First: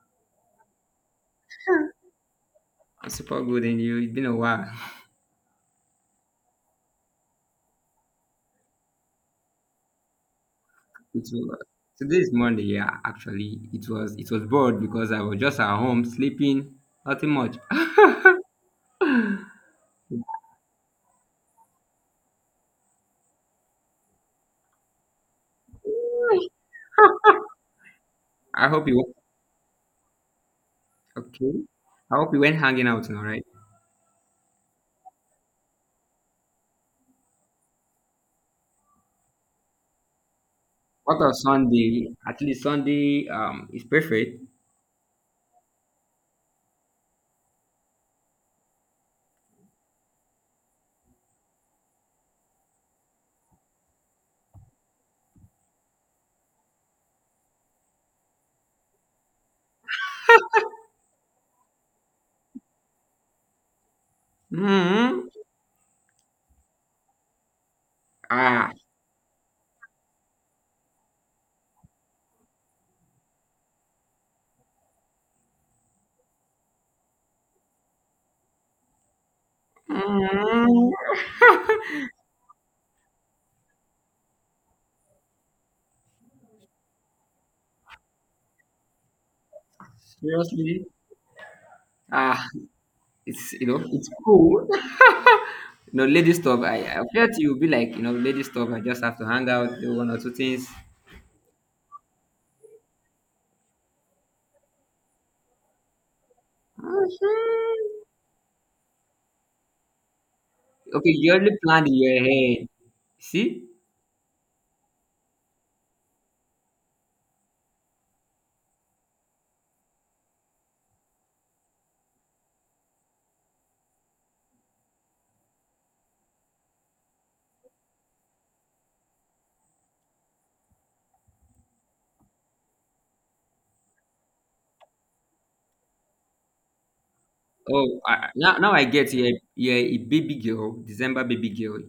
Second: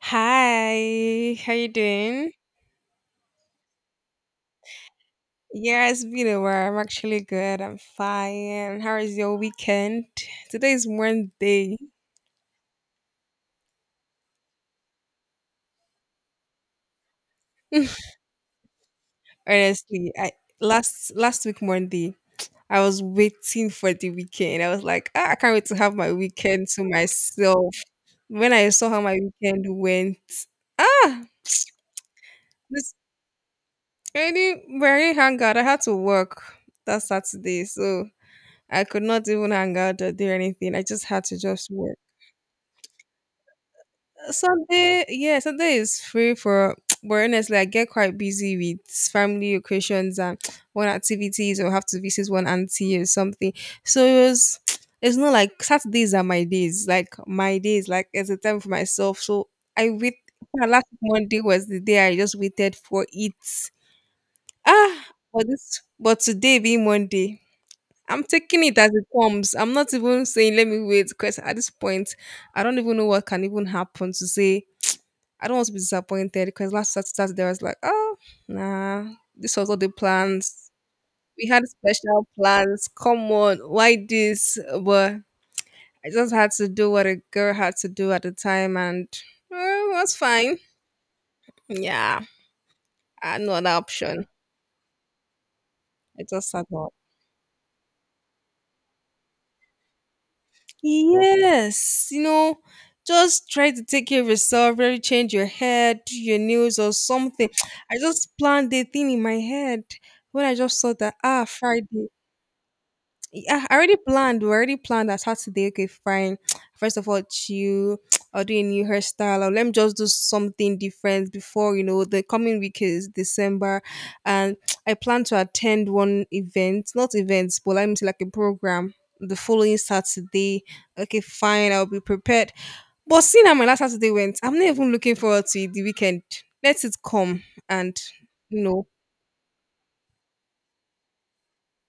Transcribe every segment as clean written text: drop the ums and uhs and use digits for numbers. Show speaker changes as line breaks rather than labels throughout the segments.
Hi, how you doing?
I'm super good, and you? It's been a while.
Yeah, it's been a while. I'm actually good. I'm fine. How is your weekend? Today is
It was,
Monday.
Today's Monday, yeah, actually. It was bored because I was just at home sleeping, nothing much.
Honestly, I last last week Monday, I was waiting for the weekend. I was like, I can't wait to have my weekend to myself. When
I
I
hope
saw
you
how
went
my weekend went, ah,
okay. I hope you went hanging
this
out now, right?
any very hangout. I had to work that Saturday, so I could not even hang out or do anything. I just
What
had
of
to just work.
Sunday? At least Sunday is perfect.
Sunday, yeah, Sunday is free for, but honestly, I get quite busy with family occasions and one activities or have to visit one auntie or something. So it was, it's not like Saturdays are my days, like it's a time for myself. So I wait. Yeah, Last Monday was the day I just waited for it. Ah,
Hmm.
but today being Monday, I'm taking
Ah.
it as it comes. I'm not even saying let me wait because at this point, I don't even know what can even happen to say I don't want to be disappointed because last Saturday I was like, oh, nah, this was all the plans.
Mhm.
We had special plans. Come on, why this? But I just had to do what a girl had to do at the time, and it was fine.
Seriously?
Yeah,
Ah,
I had no other
it's
option.
cool.
I
Lady
just
stuff.
sat
I,
down.
I felt you'll be like, lady stuff, I just have to hang out, do one or two things.
Yes, just try to take care of yourself, really change your hair, do your nails or something. I
Mhm.
just planned the thing in my head when I just saw
Okay,
that,
you already planned in
Friday.
your head. See?
Yeah, I already planned. We already planned that Saturday. Okay, fine. First of all, chill. I'll do a new hairstyle. Or let me just do something different before you know the coming week is December, and I plan to attend one event, not events, but let me say like a program the following Saturday. Okay, fine. I'll be prepared. But seeing how my last Saturday went, I'm not even looking forward to it, the weekend. Let it come and
Oh, now,
you
now I
know
get you. You're a baby girl, December baby girl.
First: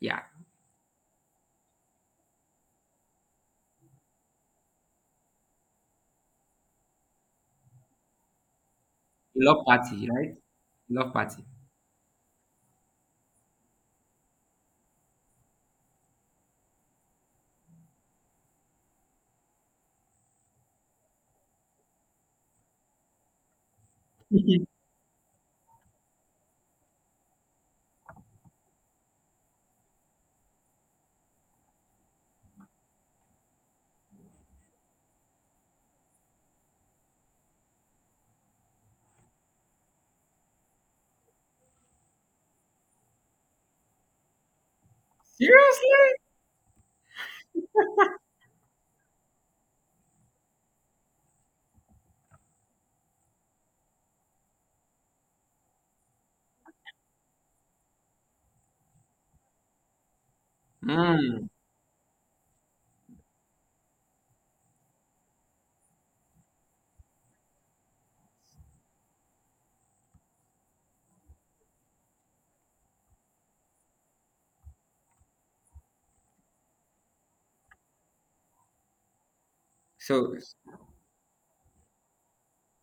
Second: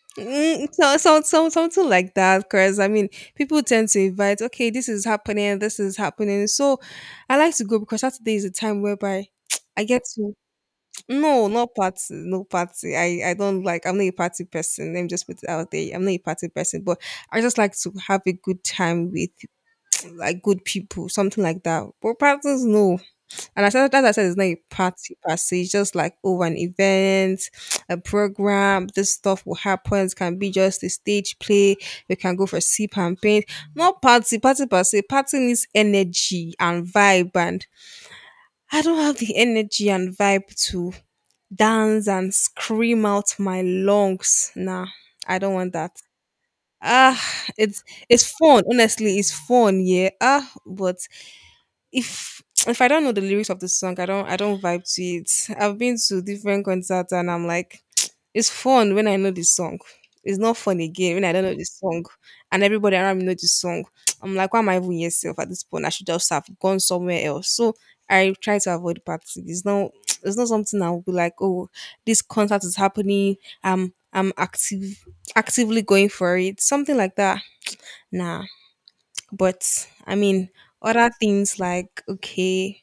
Yeah.
So, something like that, because I mean, people tend to invite, okay, this is happening, this is happening. So I like to go because Saturday is a time whereby
Love
I get
party,
to,
right? Love party.
no, not party, no party. I don't like, I'm not a party person. Let me just put it out there. I'm not a party person, but I just like to have a good time with like good people, something like that. But parties, no. And as I said, it's not a party per se. It's just like, over an event, a program, this stuff will happen. It can be just a stage play. We can go for sip and paint. Not party, party per se. Party needs energy and vibe. And I don't have the energy and vibe to dance and scream out my lungs. Nah, I don't want that.
Seriously?
Ah, it's it's fun. Honestly, it's fun, yeah. But if I don't know the lyrics of the song, I don't vibe to it. I've been to different concerts and I'm like, it's fun when I know the song. It's not fun again when I don't
Mm.
know the song, and everybody around me know the song. I'm like, why am I even here self at this point? I should just have gone somewhere else. So I try to avoid parties. It's not it's not something I will be like, oh, this concert is happening. I'm active Actively going for it. Something like that. Nah. But I
So,
mean other things like okay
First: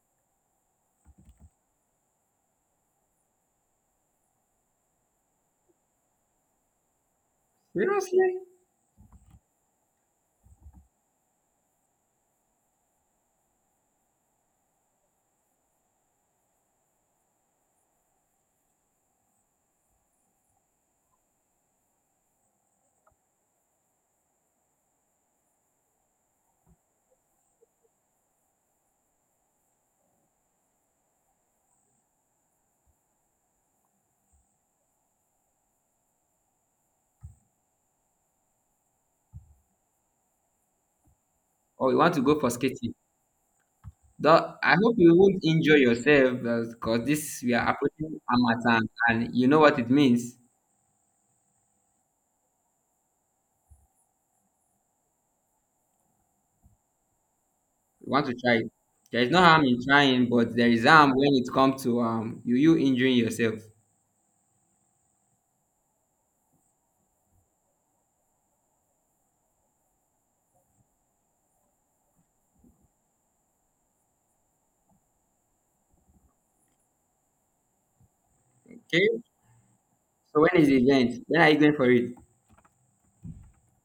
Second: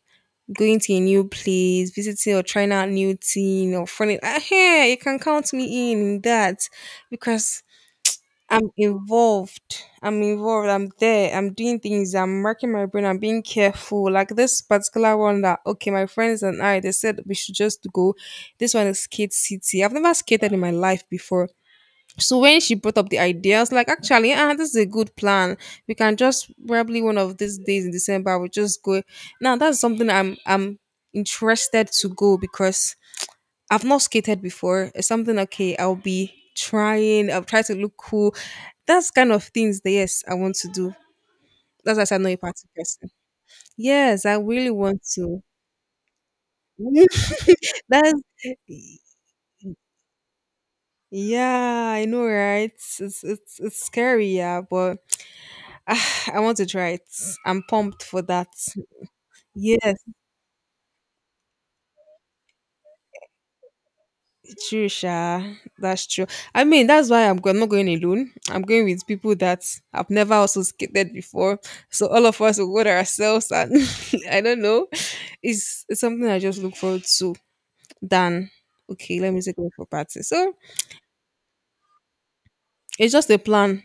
going to a new place, visiting or trying out new thing or funny. Hey, you can count me in that because
seriously?
I'm involved. I'm involved. I'm there. I'm doing things. I'm working my brain. I'm being careful. Like this particular one that okay, my friends and I they said we should just go. This one is skate city. I've never skated in my life before. So when she brought up the idea, I was like, actually, this is a good plan. We can just probably one of these days in December, we'll just go. Now that's something I'm interested to go because I've not skated before. It's something okay, I'll be trying, I'll try to look cool. That's kind of things that yes, I want to do.
Or
That's
you
why I
want
said
to
I'm not a
go for
party
skating?
person. Yes, I
Though,
really
I hope
want
you
to.
won't injure yourself because we are approaching
that's
Amatan, and you know what it means.
Yeah, I know, right? It's scary, yeah, but I want to try it. I'm pumped
You
for
want to
that.
try it. There is no harm in
Yes,
trying, but there is harm when it comes to you injuring yourself.
true, Sha. That's true. I mean, that's why I'm not going alone. I'm going with people that I've never also skated before. So all of us will go there ourselves, and I don't know. It's something I just look forward to. Than
Okay.
Okay, let me take away for party.
So
So
when is the event? When are you going for it?
it's just a plan.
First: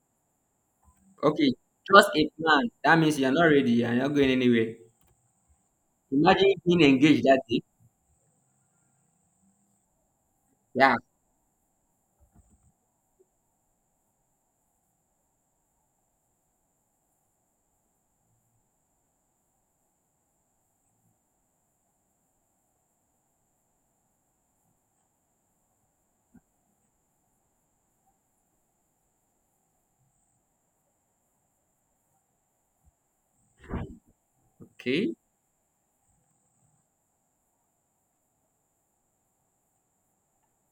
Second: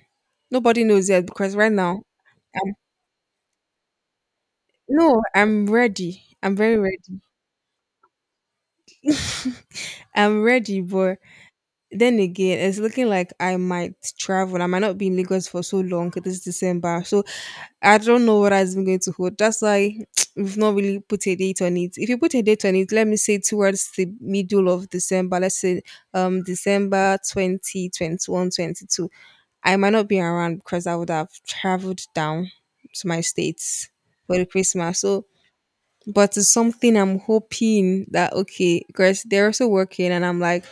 Nobody knows yet
Okay,
because right now,
just a plan. That means you're not ready. You're not going anywhere.
no, I'm ready. I'm
Imagine
very
being
ready.
engaged that day.
I'm ready,
Yeah.
boy. Then again, it's looking like I might travel. I might not be in Lagos for so long this December. So I don't know what I'm going to hold. That's why we've not really put a date on it. If you put a date on it, let me say towards the middle of December, let's say December 20, 21 22. I might not be around because I would have traveled down to my states for the Christmas.
Okay.
So but it's something I'm hoping that okay, because they're also working and I'm like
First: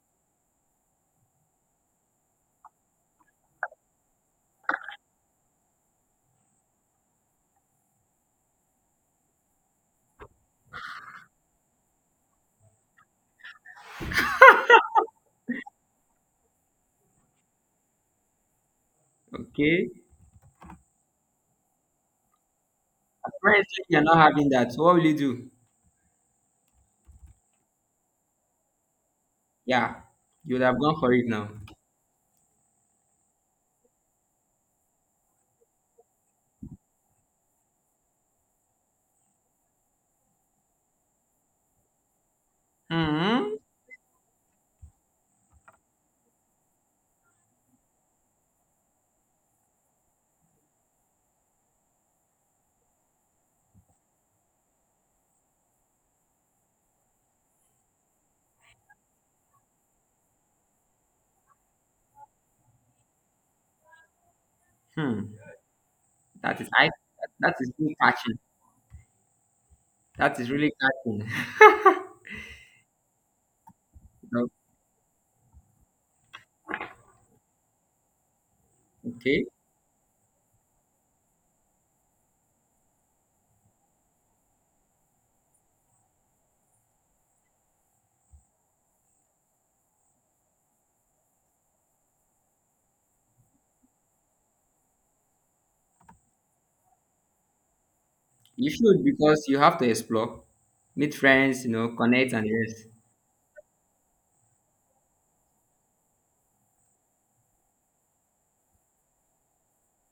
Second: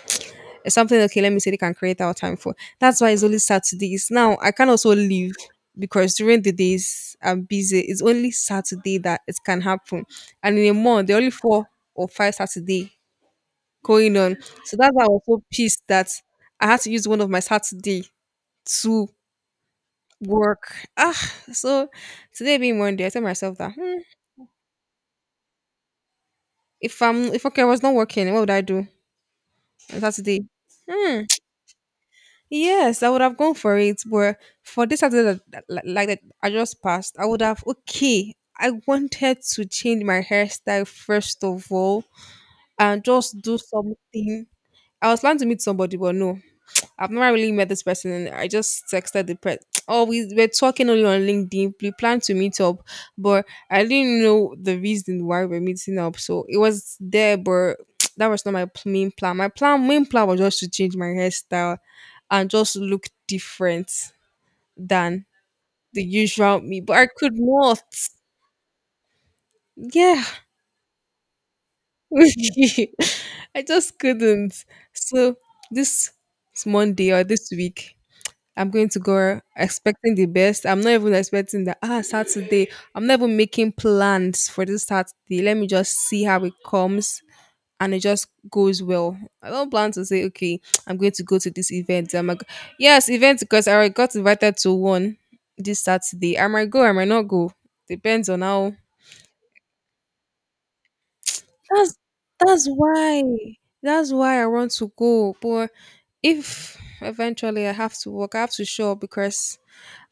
something okay let me see. They can create our time for that's why it's only Saturdays now, I can also leave because during the days I'm busy. It's only Saturday that it can happen, and in a month there are only four or five Saturday going on. So that's why I was so pissed that I had to use one of my Saturday to
Okay.
work. So today being Monday, I tell myself that
Apparently
hmm.
you're not having that. So what will you do?
If okay I was not working, what would I do on
Yeah.
Saturday?
You would have gone for
Hmm.
it now.
Yes, I would have gone for it, but for this Saturday like that I just passed, I would have okay. I wanted to change my hairstyle first of all and just do
Hmm.
something. I was planning to meet somebody, but no, I've not really met this person. I just texted the person. Oh, we were talking only on LinkedIn. We planned to meet up, but I didn't know the reason why we're meeting up. So it was there, but that was not my main plan. My main plan was just to change my hairstyle and just look different
Hmm.
than the
That
usual
is
me.
I.
But I could
That is
not.
really catching.
Yeah,
That is really catching.
I just
No,
couldn't. So this Monday or this week, I'm going to go
okay.
expecting the best. I'm not even expecting that. Saturday. I'm not even making plans for this Saturday. Let me just see how it comes and it just goes well. I don't plan to say, okay, I'm going to go to this event. I'm like, yes, event because I already got invited to one this Saturday. I might go, I might not go. Depends on
You
how.
should because you have to explore, meet friends,
That's
connect, and
that's
yes.
why. That's why I want to go. But if eventually I have to work, I have to show up because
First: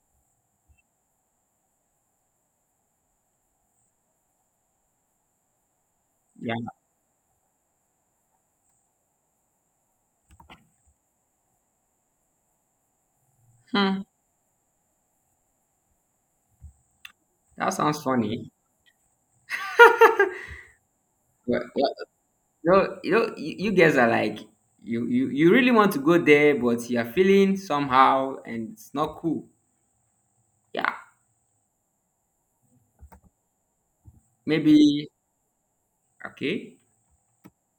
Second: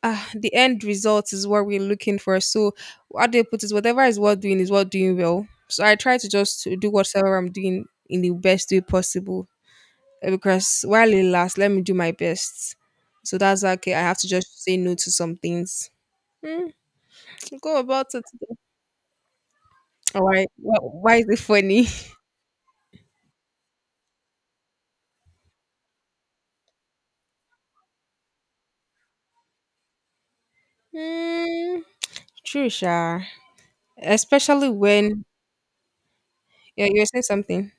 The end result is what we're looking for. So how do you put it? Whatever is worth doing well. So I try to
Yeah.
just to do whatever I'm doing in the best way possible. Because while it lasts, let me do my best. So that's okay. I
Hmm.
have to just say no to some things. Hmm,
That
Go
sounds
about it.
funny.
All right. Why is it
Well,
funny?
no, you guys are like, you really want to go there, but you are feeling somehow, and it's not cool. Yeah,
Mm, True, Sha. Especially
maybe
when
okay.
yeah, you're saying something.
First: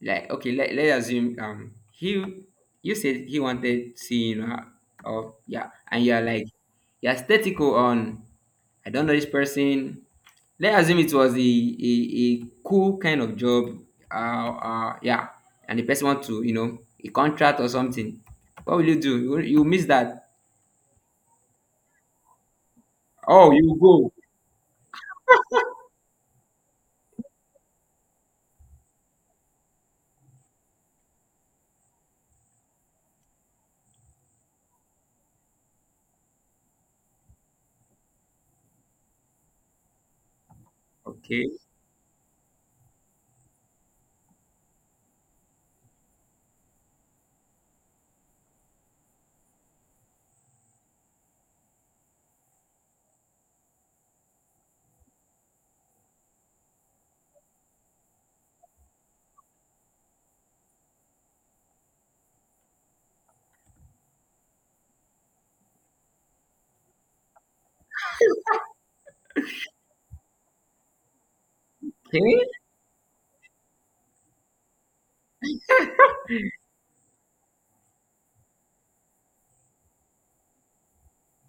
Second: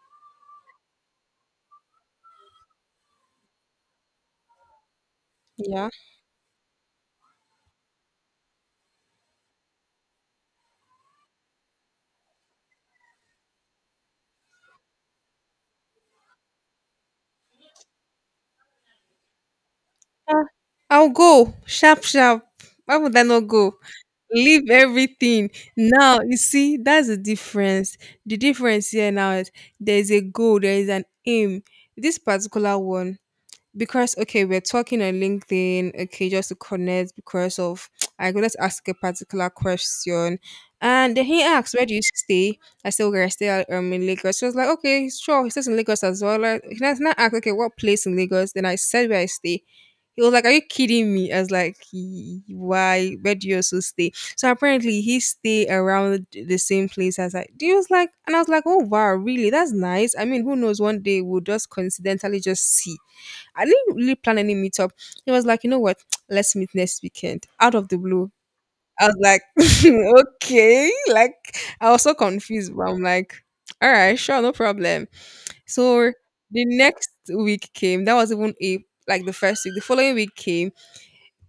Like, okay, let's assume, he you said he wanted seeing her, or yeah,
Yeah.
and you are like, you're aesthetical on. I don't know this person. Let's assume it was a cool kind of job. Yeah, and the person want to a contract or something. What will you do? You miss that.
I'll go. Sharp, sharp. Why would I not
Oh,
go?
you go.
Leave everything now, you see that's the difference here now is there's a goal, there is an aim. This particular one because okay, we're talking on LinkedIn, okay, just to connect because of I go let ask a particular question, and then he
Okay.
asked, where do you stay? I said okay, I stay in Lagos. She was like okay sure he stays in Lagos as well, like, he does not ask okay what place in Lagos, then I said where I stay. He was like, "Are you kidding me?" I was like, "Why? Where do you also stay?" So apparently, he stay around the same place as I. He was like, and I was like, "Oh wow, really? That's nice." I mean, who knows? One day we'll just coincidentally just see. I didn't really plan any meetup. He was like, you know what? Let's meet next weekend out of the blue. I was like, okay. Like, I was so
Okay.
confused, but I'm like, all right, sure, no problem. So the next week came. That was even a like the first week. The following week came,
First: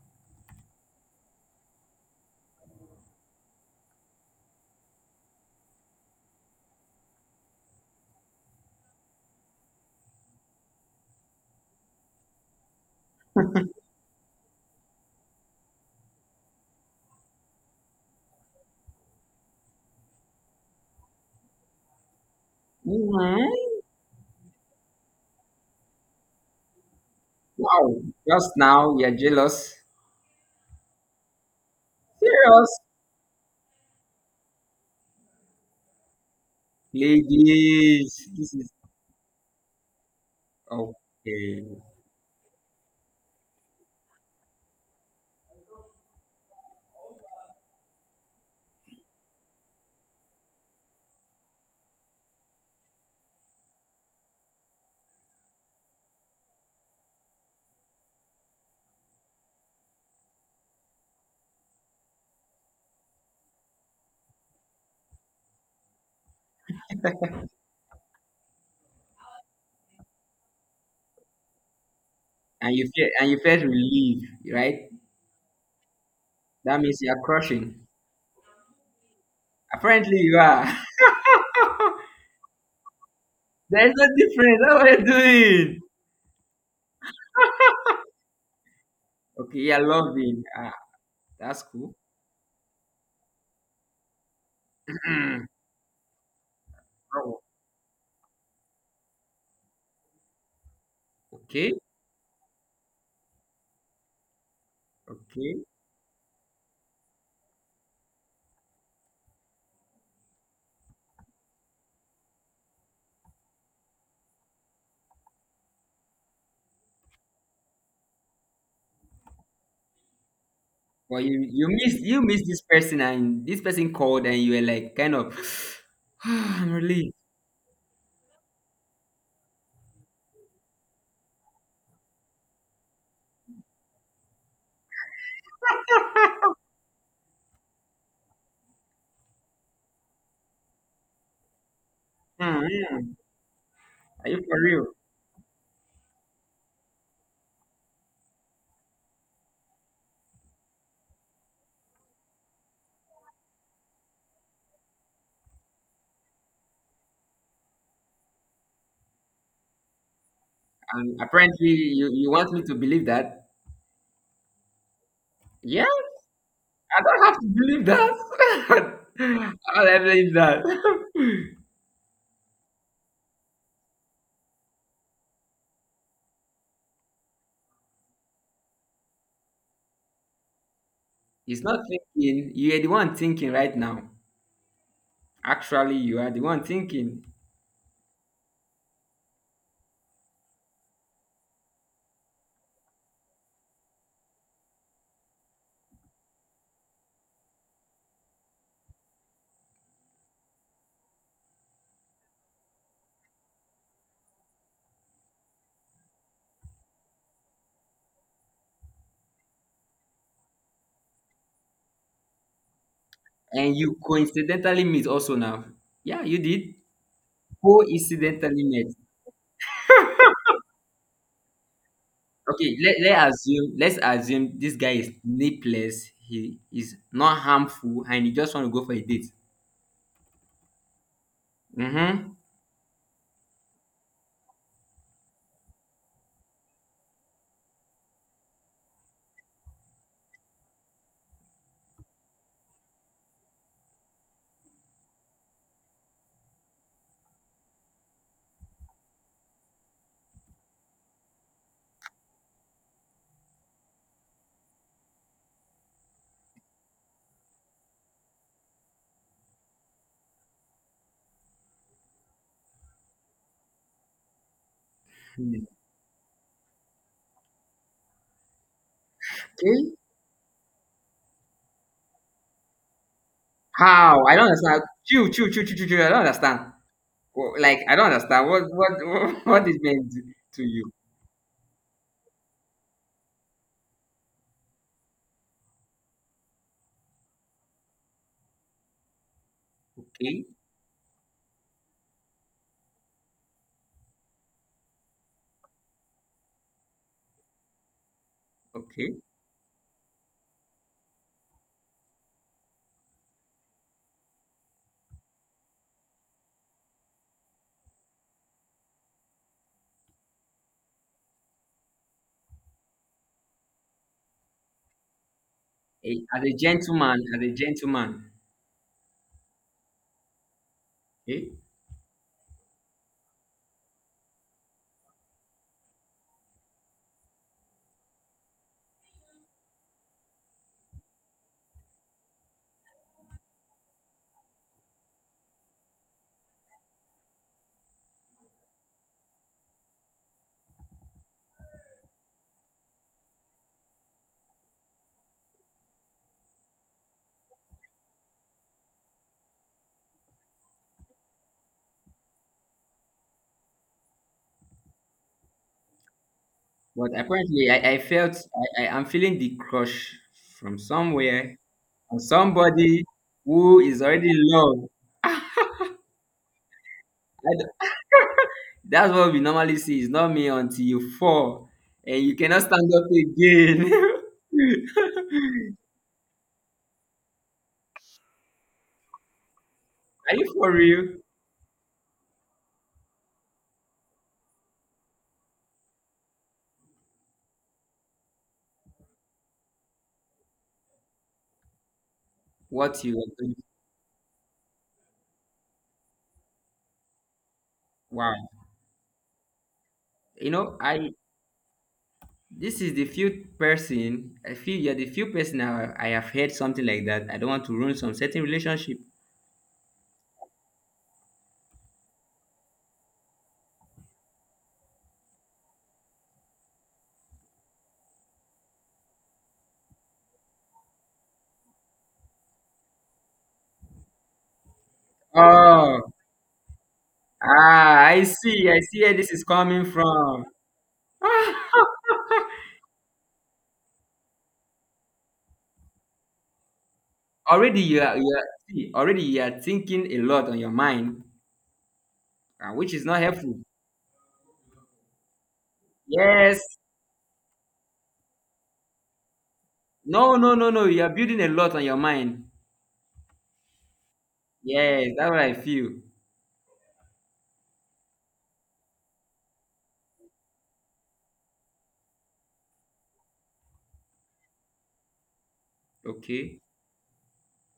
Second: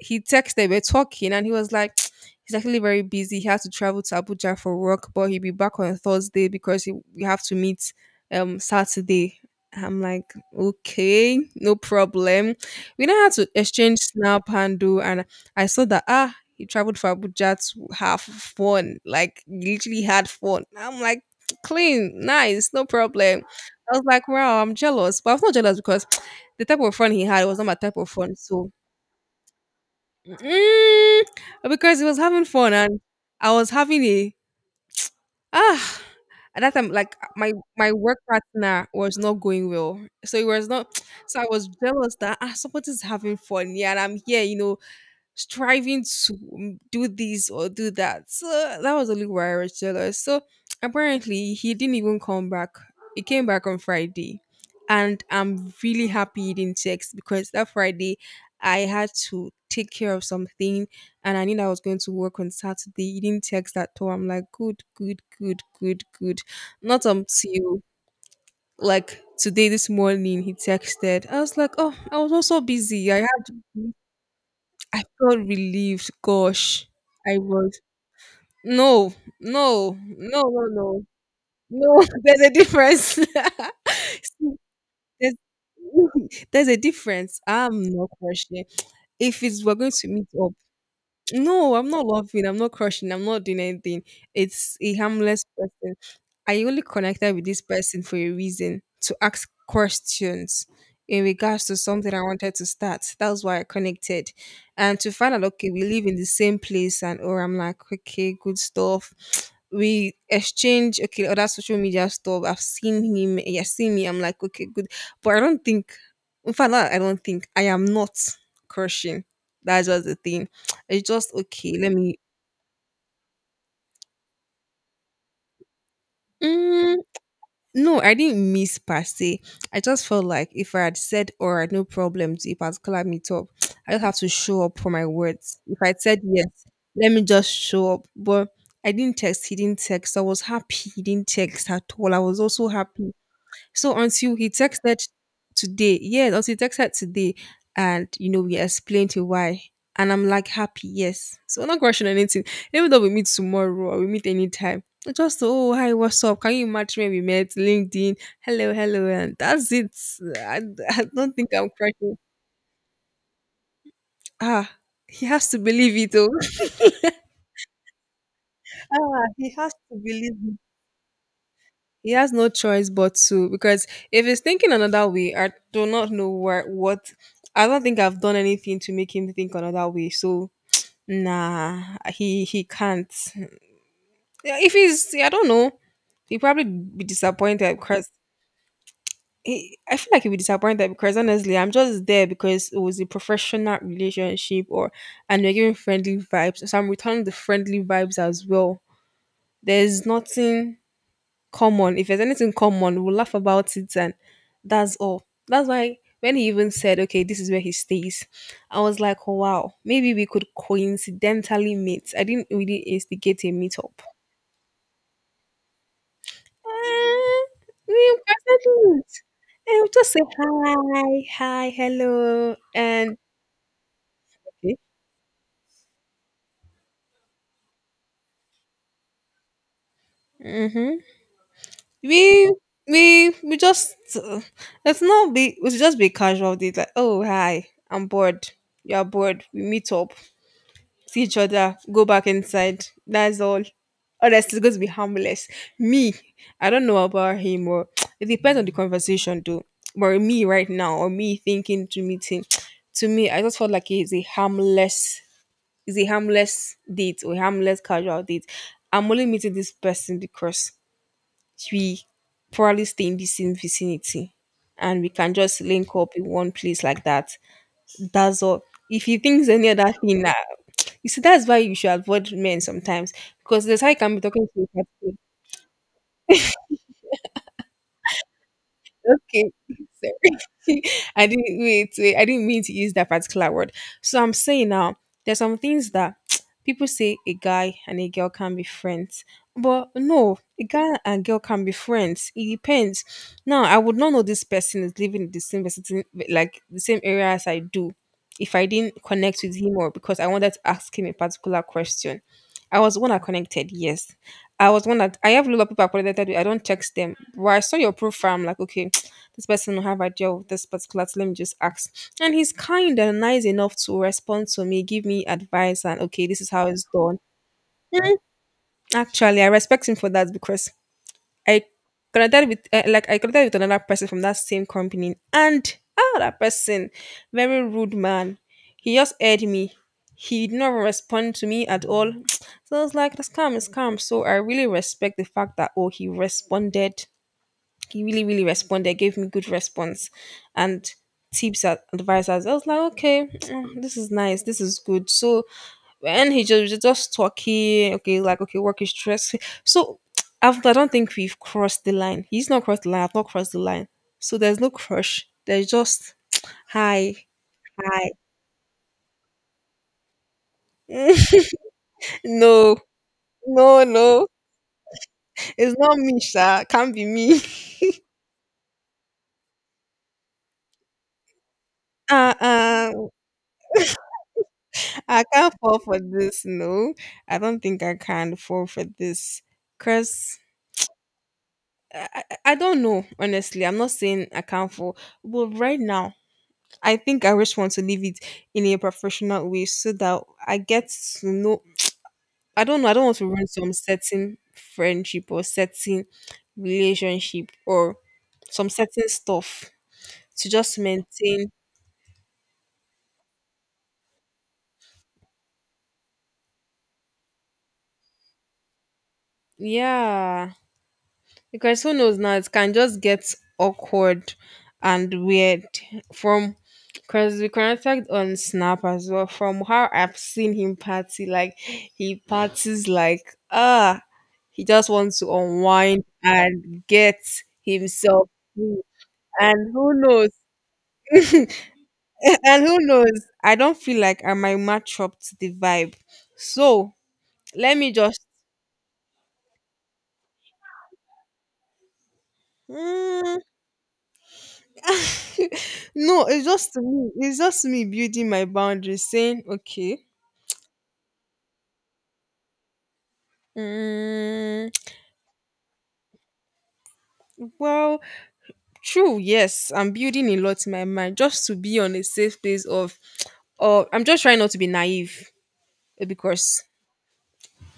he texted, they we're talking, and he was like, he's actually very busy. He has to travel to Abuja for work, but he'll be back on Thursday because he, we have to meet Saturday. I'm like, okay, no problem. We now had to exchange snap handle, and I saw that he traveled for Abuja to have fun, like he literally had fun. I'm like, clean, nice, no
Mhm.
problem. I was like, wow, I'm jealous, but I was not jealous because the type of fun he had was not my type
Wow.
of fun.
Just
So
now you're jealous.
mm, because it was having fun
Serious.
and I was having a ah at that time, like my work
Ladies. This is
partner was not going well, so it was not, so I was
okay.
jealous that ah, somebody's having fun, yeah, and I'm here, you know, striving to do this or do that. So that was only why I was jealous. So apparently he didn't even come back. He came back on Friday. And I'm really happy he didn't text because that Friday I had to take care of something and I knew I was going to work on Saturday. He didn't text at all. I'm like, good, good, good, good, good. Not until, like, today this morning, he texted. I was like, oh, I was also
And you feel
busy. I
and you felt
had
relief, right?
I felt relieved.
That
Gosh,
means you're
I was
crushing.
no, no,
Apparently you
no, no,
are.
no, no. There's a difference.
There's no difference. That's what you're
there's,
doing.
there's a difference. I'm not rushing. If
Okay,
it's we're
you're
going to meet
loving.
up,
Ah, that's
no, I'm
cool.
not laughing. I'm not crushing. I'm not doing anything. It's a harmless
Mm.
person. I only connected
Oh,
with this person for a reason to ask questions in regards
okay,
to something I wanted to start. That was why I connected. And to find out,
okay.
okay, we live in the same place, and or I'm like, okay, good stuff. We exchange, okay, other social media stuff. I've seen him, he has seen me. I'm like, okay, good. But I don't think, in fact, not I don't think, I am not crushing. That's just the thing. It's
Well,
just
you you
okay. Let
miss
me.
you miss this person, and this person called, and you were like, kind of, I'm
Mm,
relieved.
no, I didn't miss per se. I just felt like if I had said or had no problem to a particular meetup, I just have to show up for my words. If I said yes, let me just show up. But I didn't text. He didn't text. I was happy. He didn't text at all. I was
Mm,
also happy.
mm.
So
Are
until
you
he
for real?
texted today, yeah, until he texted today, and you know, we explained to why. And I'm like happy, yes. So I'm not rushing anything. Even though we meet tomorrow or we meet anytime. It's just oh hi, what's up? Can you imagine when we met? LinkedIn, hello, hello, and that's it. I, I
And
don't think I'm
apparently, you,
cracking.
you want me to believe that?
Ah, he has to
Yeah,
believe it though.
I don't have to believe
Ah, he
that.
has
How do
to
I
believe
believe
it.
that?
He has no choice but to because if he's thinking another way, I do not know where what I don't think I've done anything to make him think another way. So
He's not
nah, he
thinking.
he
You are the
can't.
one thinking right now.
Yeah, if he's I don't know,
Actually, you are
he
the
probably
one
be
thinking.
disappointed because he, I feel like he'll be disappointed because honestly, I'm just there because it was a professional relationship or and we're giving friendly vibes. So I'm returning the friendly vibes as well. There's nothing common. If there's anything common, we'll laugh about it, and that's all. That's why when he even said, "Okay, this is where he stays," I was like, oh, "Wow, maybe we could coincidentally meet." I didn't really instigate a
And
meetup.
you coincidentally meet also now. Yeah, you did.
Eh, we
Coincidentally met.
coincidentally will just say hi, hi, hello,
Okay, let,
and
let assume, let's assume this guy is nipless. He is not harmful, and he just want to go for a date.
mm-hmm.
Mm-hmm.
we we just let's not be we should just be casual. It's like, oh hi, I'm bored. You're bored. We meet up. See each other, go back inside. That's all. Or else it's going to be harmless. Me, I don't know about him, or it depends on the conversation, though. But me right now, or me thinking to meeting, to me, I just felt like it's a harmless date or harmless casual date. I'm only meeting this person because we probably stay in the same vicinity and we can just link up in one place like that. That's all. If he thinks any other
Okay.
thing, nah, you see, that's why you should avoid men sometimes because that's how you can be
How? I don't
talking to a
understand.
particular
Chew, chew, chew, chew, chew, chew. I don't understand. Like, I don't understand what
Okay,
what is meant to
sorry.
you.
I didn't wait. I didn't mean to use that particular word. So I'm saying now, there's some things that people say a guy and a girl can be friends, but no,
Okay,
a guy and girl can be friends. It depends. Now, I would not know this person is living in the same vicinity, like the same area as I do, if I didn't
okay.
connect with him or because I wanted to ask him a particular question. I was the one that connected, yes. I was the one that I have a lot of people I connected with. I don't text them. But I saw your profile, I'm like, okay, this person will have idea of this particular thing. Let me just ask. And he's kind and nice enough to respond to me, give me advice, and
Eh,
okay, this
as
is
a
how it's done.
gentleman, as a gentleman.
Actually, I respect him for that because
Okay.
I connected with like I connected with another person from that same company, and ah, that person, very rude man. He just aired me. He did not respond to me at all. So I was like, that's calm, it's calm. So I really respect the fact that oh, he responded, he really responded, gave me good response and tips and advice. As I was like, okay, this is nice, this is good. So when he just talking, okay, like okay, work is stress. So I don't think we've crossed the line, he's not crossed the line, I've not crossed the line. So there's no crush, there's just
But
hi,
apparently, I
hi
felt I am feeling the crush from somewhere on
no,
somebody who
no,
is
no,
already loved.
it's not me sha, can't be me.
I don't- That's what we normally see. It's not me until you fall and
uh
you cannot stand
uh
up again.
I can't fall for this. No, I don't think I can fall for this.
Are
Cause
you for real?
I don't know. Honestly, I'm not saying I can't fall, but right now I think I just want to leave it in a professional way so that I get to know. I don't know. I
What
don't want
you
to
are
run
doing?
some certain friendship or certain relationship or
Wow.
some certain stuff to
You
just
know, I
maintain.
This is the few person, I feel you're the few person I have heard something like that. I don't want to ruin some certain relationship.
Yeah. Because who knows now, it can just get awkward and weird from because we connected on Snap as well. From how I've seen him party, like he parties like ah, he just wants to unwind
Oh,
and get
ah,
himself
I
free.
see where this is
And
coming
who knows?
from. Ah,
And who knows? I don't feel like I might match up to the vibe. So let
already
me just.
already you are thinking a lot on your mind, which is not
Hmm,
helpful.
no, it's
Yes,
just me. It's just me building my boundaries, saying, okay,
no, no, no, no. You are building a lot on your mind.
mm,
Yes, that's what I feel.
well, true, yes, I'm building a lot in my mind just to be on a safe place of, or I'm just trying not to be naive, eh,
Okay,
because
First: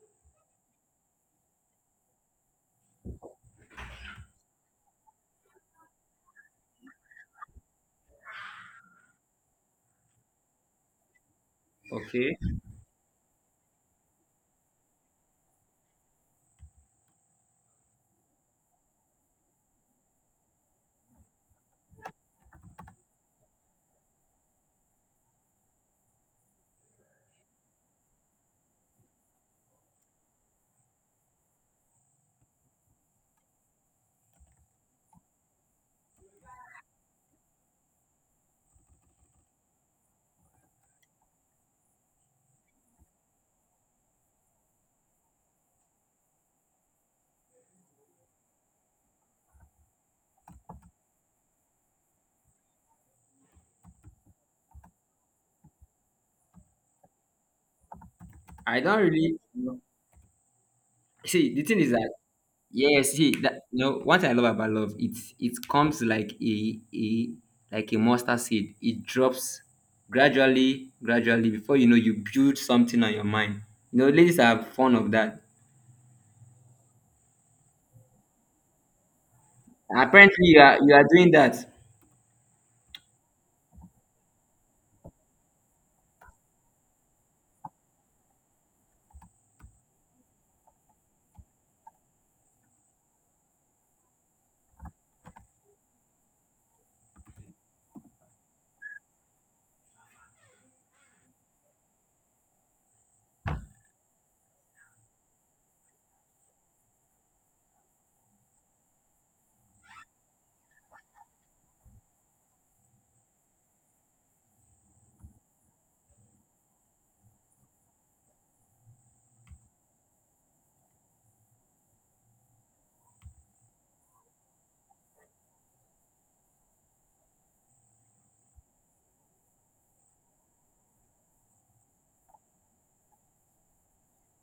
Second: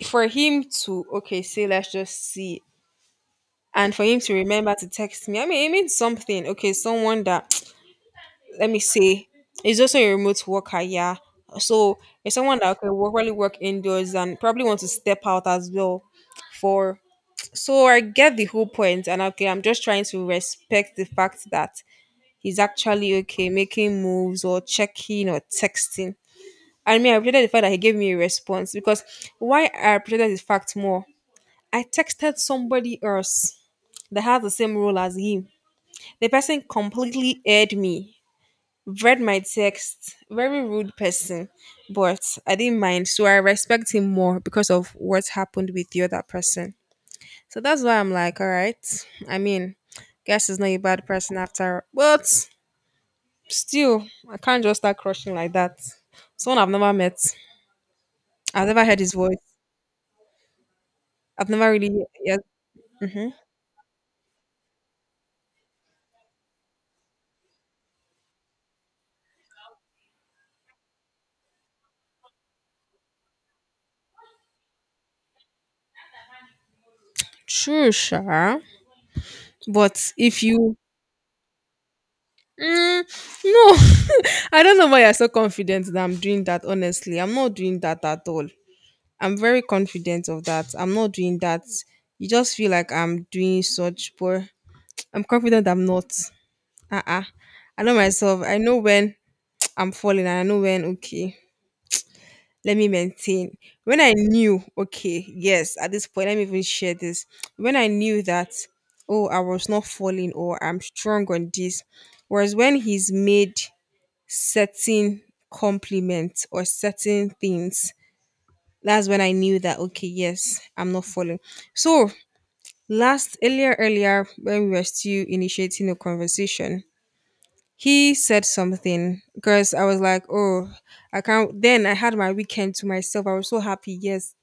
for him to, okay, say, let's just see, and for him to remember to text me, I mean, it means something. Okay, someone that, let me say, is also a remote worker, yeah. So it's
okay.
someone that can work, really work indoors and probably want to step out as well for so I get the whole point and okay, I'm just trying to respect the fact that he's actually okay making moves or checking or texting. I mean, I appreciated the fact that he gave me a response because why I appreciated the fact more, I texted somebody else that has the same role as him, the person completely aired me, read my text, very rude person. But I didn't mind, so I respect him more because of what happened with the other person. So that's why I'm like, all right. I mean, guess is not a bad person after, but still, I can't just start crushing like that. Someone I've never met, I've
I
never heard
don't
his
really
voice. I've
see. The
never
thing is
really,
that,
yes,
yes,
mm-hmm.
he that you know what I love about love. It comes like a mustard seed. It drops gradually, gradually before you know you build something on your mind. Ladies are fond of that.
True, sure. But if
Apparently you
you,
are you are doing that.
mm, no, I don't know why you're so confident that I'm doing that. Honestly, I'm not doing that at all. I'm very confident of that. I'm not doing that. You just feel like I'm doing such, but I'm confident I'm not. Uh-uh. I know myself. I know when I'm falling, and I know when, okay, let me maintain. When I knew, okay, yes, at this point, let me even share this. When I knew that, oh, I was not falling, or I'm strong on this, whereas when he's made certain compliments or certain things, that's when I knew that, okay, yes, I'm not falling. So, last, earlier, when we were still initiating a conversation, he said something because I was like, oh, I can't. Then I had my weekend to myself. I was so happy. Yes,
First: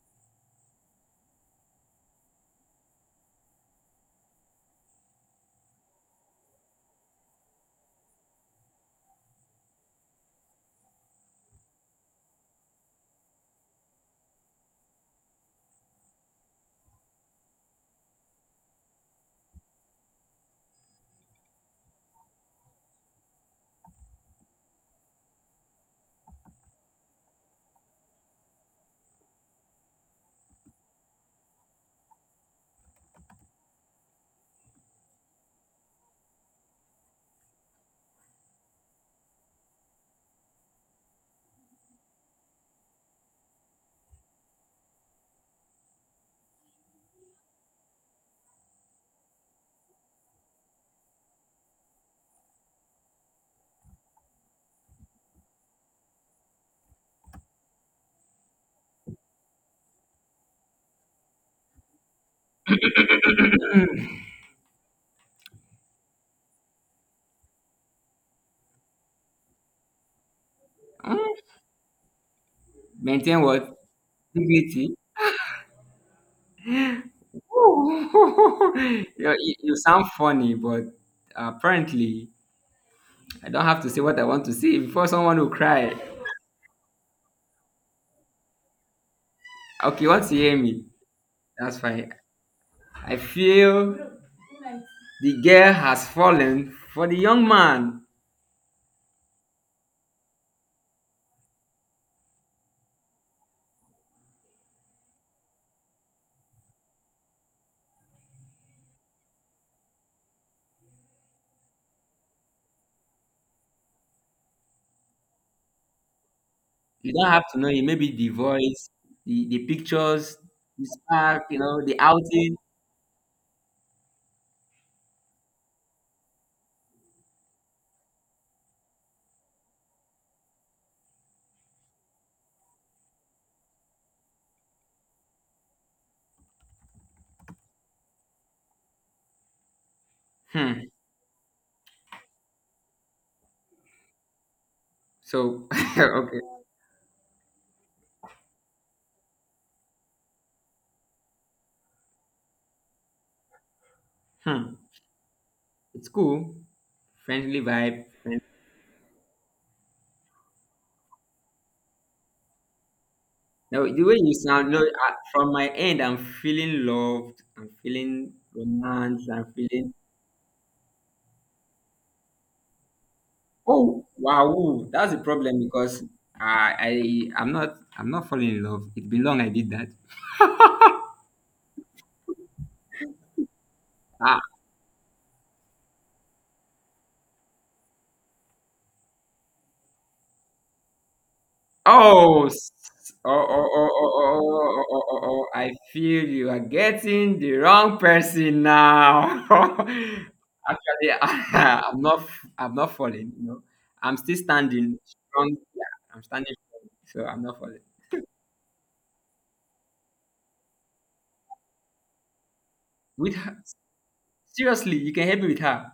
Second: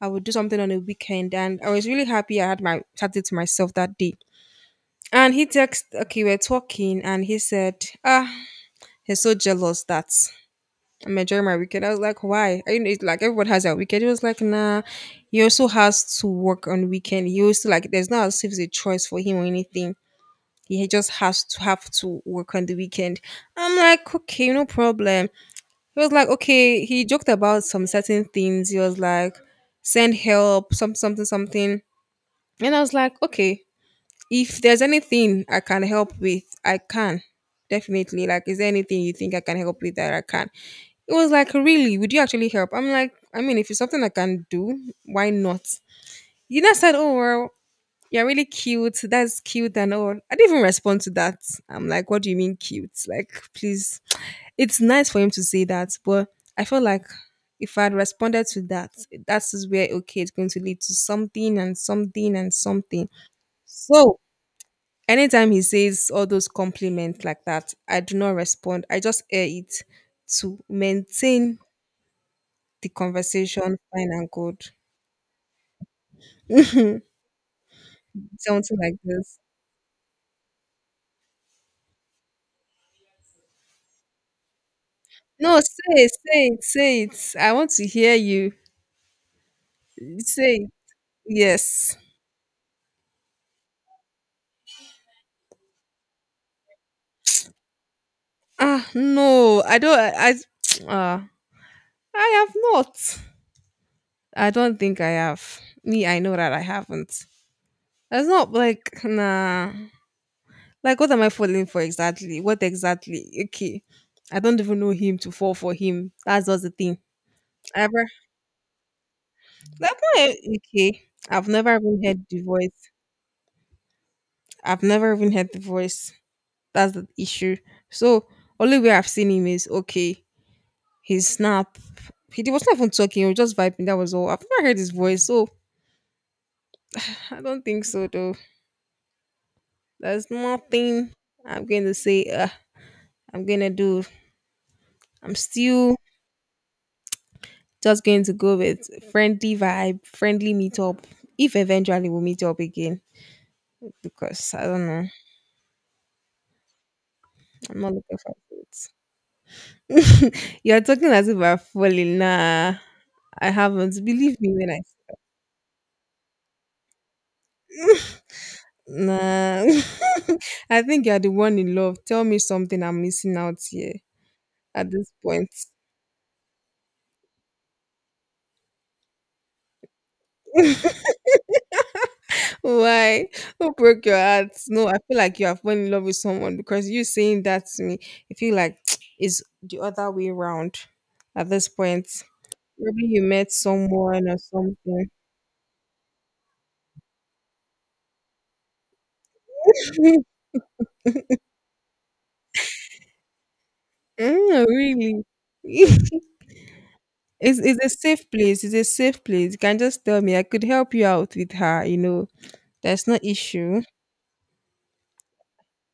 I would do something on a weekend. And I was really happy I had my Saturday to myself that day. And he text, okay, we're talking. And he said, ah, he's so jealous that I'm enjoying my weekend. I was like, why? I know it's like everyone has their weekend. He was like, nah, he also has to work on weekend. He also like, there's not as if it's a choice for him or anything, he just has to have to work on the weekend. I'm like, okay, no problem. He was like, okay. He joked about some certain things. He was like, send help, some something, something. And I was like, okay, if there's anything I can help with, I can. Definitely. Like, is there anything you think I can help with that I can? It was like, really? Would you actually help? I'm like, I mean, if it's something I can do, why not? I said, oh, well, you're really cute. That's cute and all. I didn't even respond to that. I'm like, what do you mean cute? Like, please. It's nice for him to say that, but I feel like if I'd responded to that, that's just where okay, it's going to lead to something and something and something. So anytime he says all those compliments like that, I do not respond. I just air it to
Hmm,
maintain the
maintain what?
conversation fine and good.
Dignity. Ooh.
Something like
you,
this.
you you sound funny, but apparently I don't have to say what I want to say before someone will
No, say
cry.
it, say it, say it. I want to hear you.
Okay, once you hear
Say
me, that's
yes.
fine. I feel the girl has fallen for the young man.
Ah, no, I don't. I, uh, I have not. I don't think I have. Me, I know that I haven't. That's not like nah. Like, what am I falling for exactly? What exactly? Okay, I don't even know him to fall for him. That's just the thing.
You don't have to know it.
Ever?
Maybe the voice, the
That's not
pictures,
e-
the
okay.
spark,
I've never
the
even heard the
outing.
voice. I've never even heard the voice. That's the issue. So only way I've seen him is okay, his snap. Was not even talking, he was just vibing. That was all. I've never heard his voice, so I don't think so though. There's
Hmm.
nothing I'm going to say, I'm going to do. I'm
So,
still
okay.
just going to go with friendly vibe, friendly meetup. If eventually we'll meet up again, because I
Hmm.
don't know,
It's cool. Friendly
I'm not
vibe.
looking for it. You're talking as if I'm falling. Nah, I
Now,
haven't.
the way you
Believe me when
sound, no,
I.
from my end, I'm feeling loved. I'm feeling romance. I'm
Nah,
feeling,
I think you're the one in love. Tell me something I'm missing out here.
oh, wow.
At this
That's the
point.
problem because I, I'm not falling in love. It's been long I did that.
Why? Who broke your
I,
heart? No, I feel like you have fallen in love with someone, because you saying that to me, I feel like it's the other way around at this point.
Oh,
Probably you
oh,
met
oh, oh, oh,
someone or
oh, oh, oh, oh, oh,
something.
oh, oh, oh, I feel you are getting the wrong person now. Actually, I'm not falling. I'm still
Mm,
standing
really?
strong. Yeah, I'm standing strong, so I'm
it's,
not falling.
it's a safe place. It's a safe place. You can just tell me. I could help you out with her, you know. There's no
With her,
issue.
seriously, you can help me with her.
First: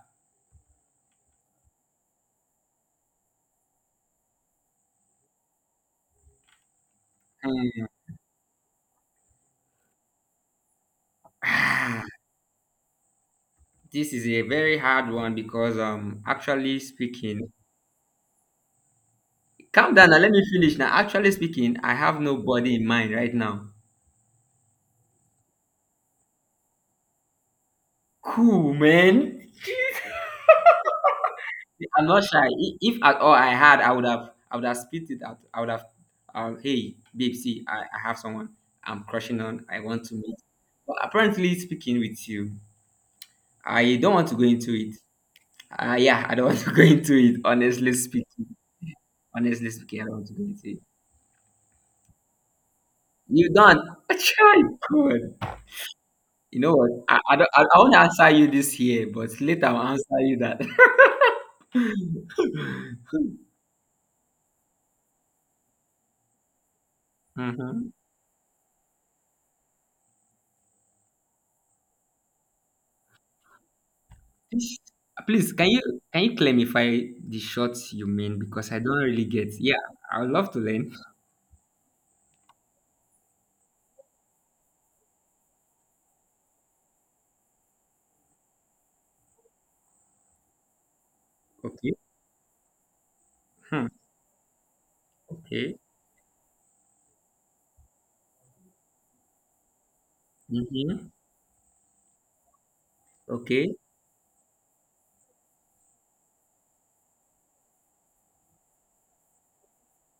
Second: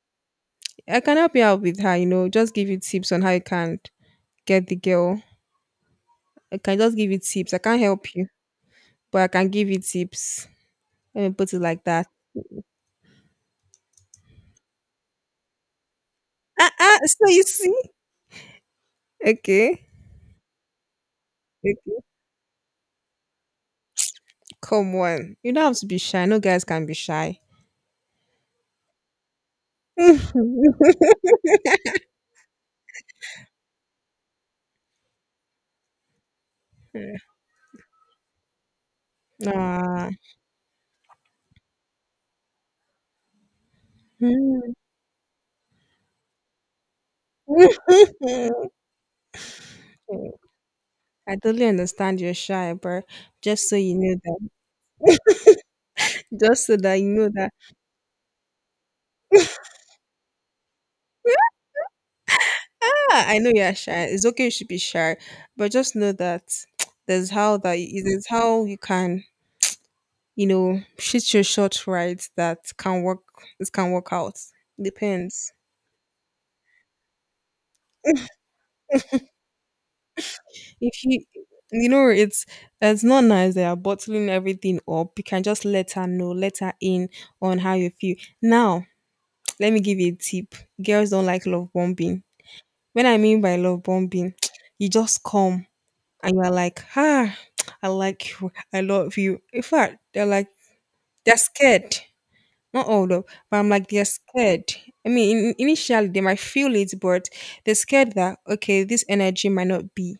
I can help you out with her, you know. Just give you tips on how you can get the girl. I can just give you tips. I can't
Hmm.
help you, but I can give you tips. Let me put it like
Ah,
that.
this is a very hard one because,
Ah,
actually
ah, so you
speaking,
see? Okay.
calm down now, let me finish. Now, actually speaking,
Okay.
I have nobody in mind right now.
Come on. You don't have to be shy. No guys can be shy.
Cool, man. I'm not shy. If at all I had, I would have spit it out. Hey, babe, see, I have someone I'm crushing on. I want
Ah.
to meet. But apparently, speaking with you, I don't want
I
to go into it. Yeah, I don't want to go into it. Honestly speaking, I don't want to go into it.
totally understand you're shy, but
You
just so
don't.
you know that,
Try God. You
just
know
so
what?
that you
I,
know
I don't.
that,
I won't answer you this here, but later I'll answer you that.
ah, I know you're shy. It's okay, you should be shy, but just know that
Mhm.
there's how you can, you know, shoot your shot right. That can work. It can work out.
Please,
Depends.
please, can you clarify the shots you mean, because I don't really get. Yeah, I would love to learn.
If you, you know, it's not nice they are bottling everything up. You can just let her know, let her in on how you feel. Now, let me give you a tip. Girls don't like love
Okay.
bombing. When I mean by love
Hmm.
bombing, you just come
Okay.
and you're like, ah, I like you, I love you. In fact, they're like,
Mm-hmm.
they're scared. Not all of, but I'm
Okay.
like, they're scared. I mean, initially they might feel it, but they're scared that okay, this energy might not be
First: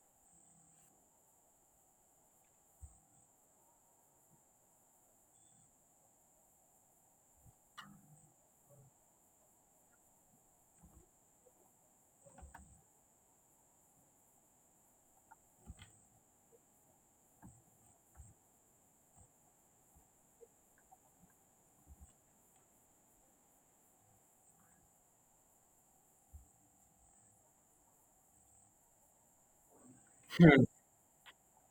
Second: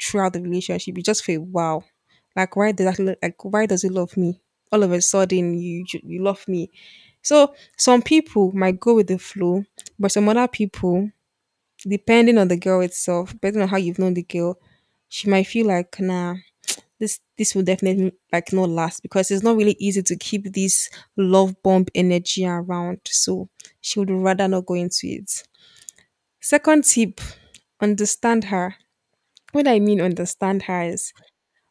throughout the relationship, you just feel wow, like why does he love me? All of a sudden, you love me. So some people might go with the flow, but some other people, depending on the girl itself, depending on how you've known the girl, she might feel like nah, this will definitely like not last, because it's not really easy to keep this love bomb energy around. So she would rather not go into it. Second tip, understand her. What I mean understand her is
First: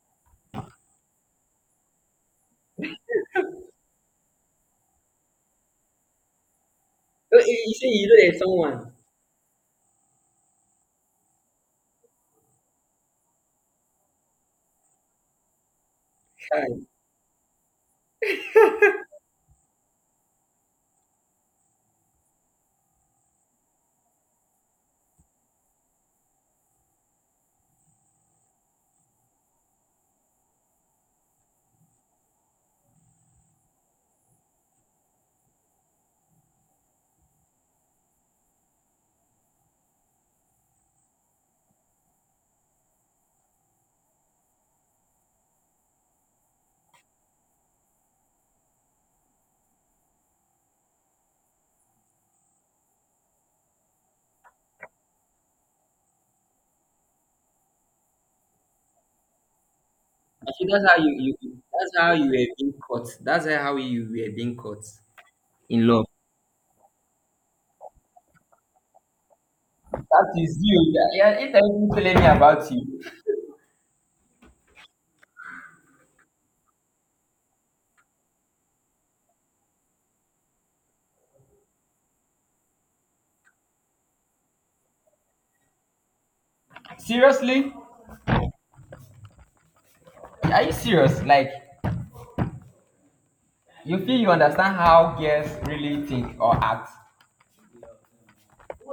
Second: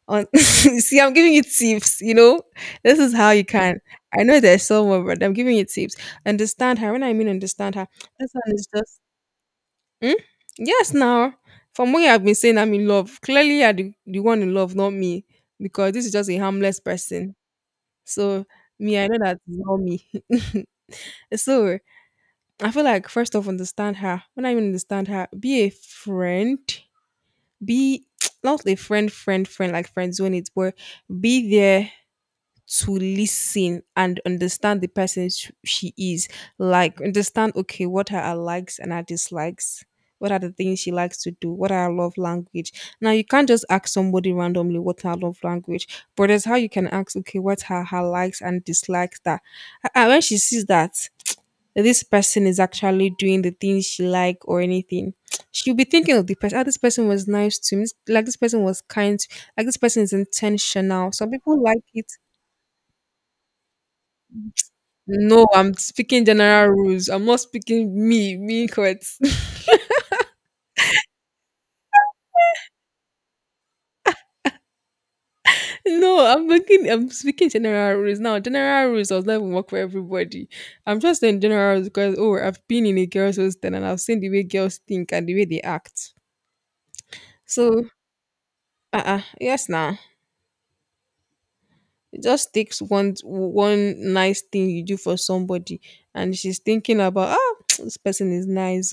on see, I'm giving you tips, you know. This is how you can. I know there's someone, but I'm giving you tips. Understand her. When I mean
So you
understand
say
her,
you know
that
there's
one is
someone.
just hmm? Yes. Now, from what you have been saying, I'm in love. Clearly, you're the one in love, not me, because this is just a
Hi.
harmless person. So me, I know that's not me. So I feel like first off, understand her. When I mean understand her, be a friend. Be not a friend, friend, friend like friend zone it, but be there to listen and understand the person she is. Like, understand, okay, what are her likes and her dislikes? What are the things she likes to do? What are her love language? Now, you can't just ask somebody randomly what her love language, but that's how you can ask, okay, what are her likes and dislikes that. And when she sees that this person is actually doing the things she like or anything, she'll be thinking of the person. Ah, this person was nice to me. This- Like, this person was kind. Like, this person is
I think
intentional. Some people like
that's
it.
how you were being caught. That's how you were being caught
No, I'm
in love.
speaking general rules. I'm not speaking me, me quote.
That is you. Yeah, it doesn't telling me about you.
No, I'm speaking general rules. Now, general rules does not even work for everybody. I'm just saying general rules because oh, I've been in a girls' hostel and I've seen the way girls think and the way they act.
Seriously?
So yes now.
Are you serious? Like,
It just takes one
you
one
feel you
nice thing
understand
you do
how
for
girls
somebody,
really
and
think or
she's
act?
thinking about, ah, this person is nice,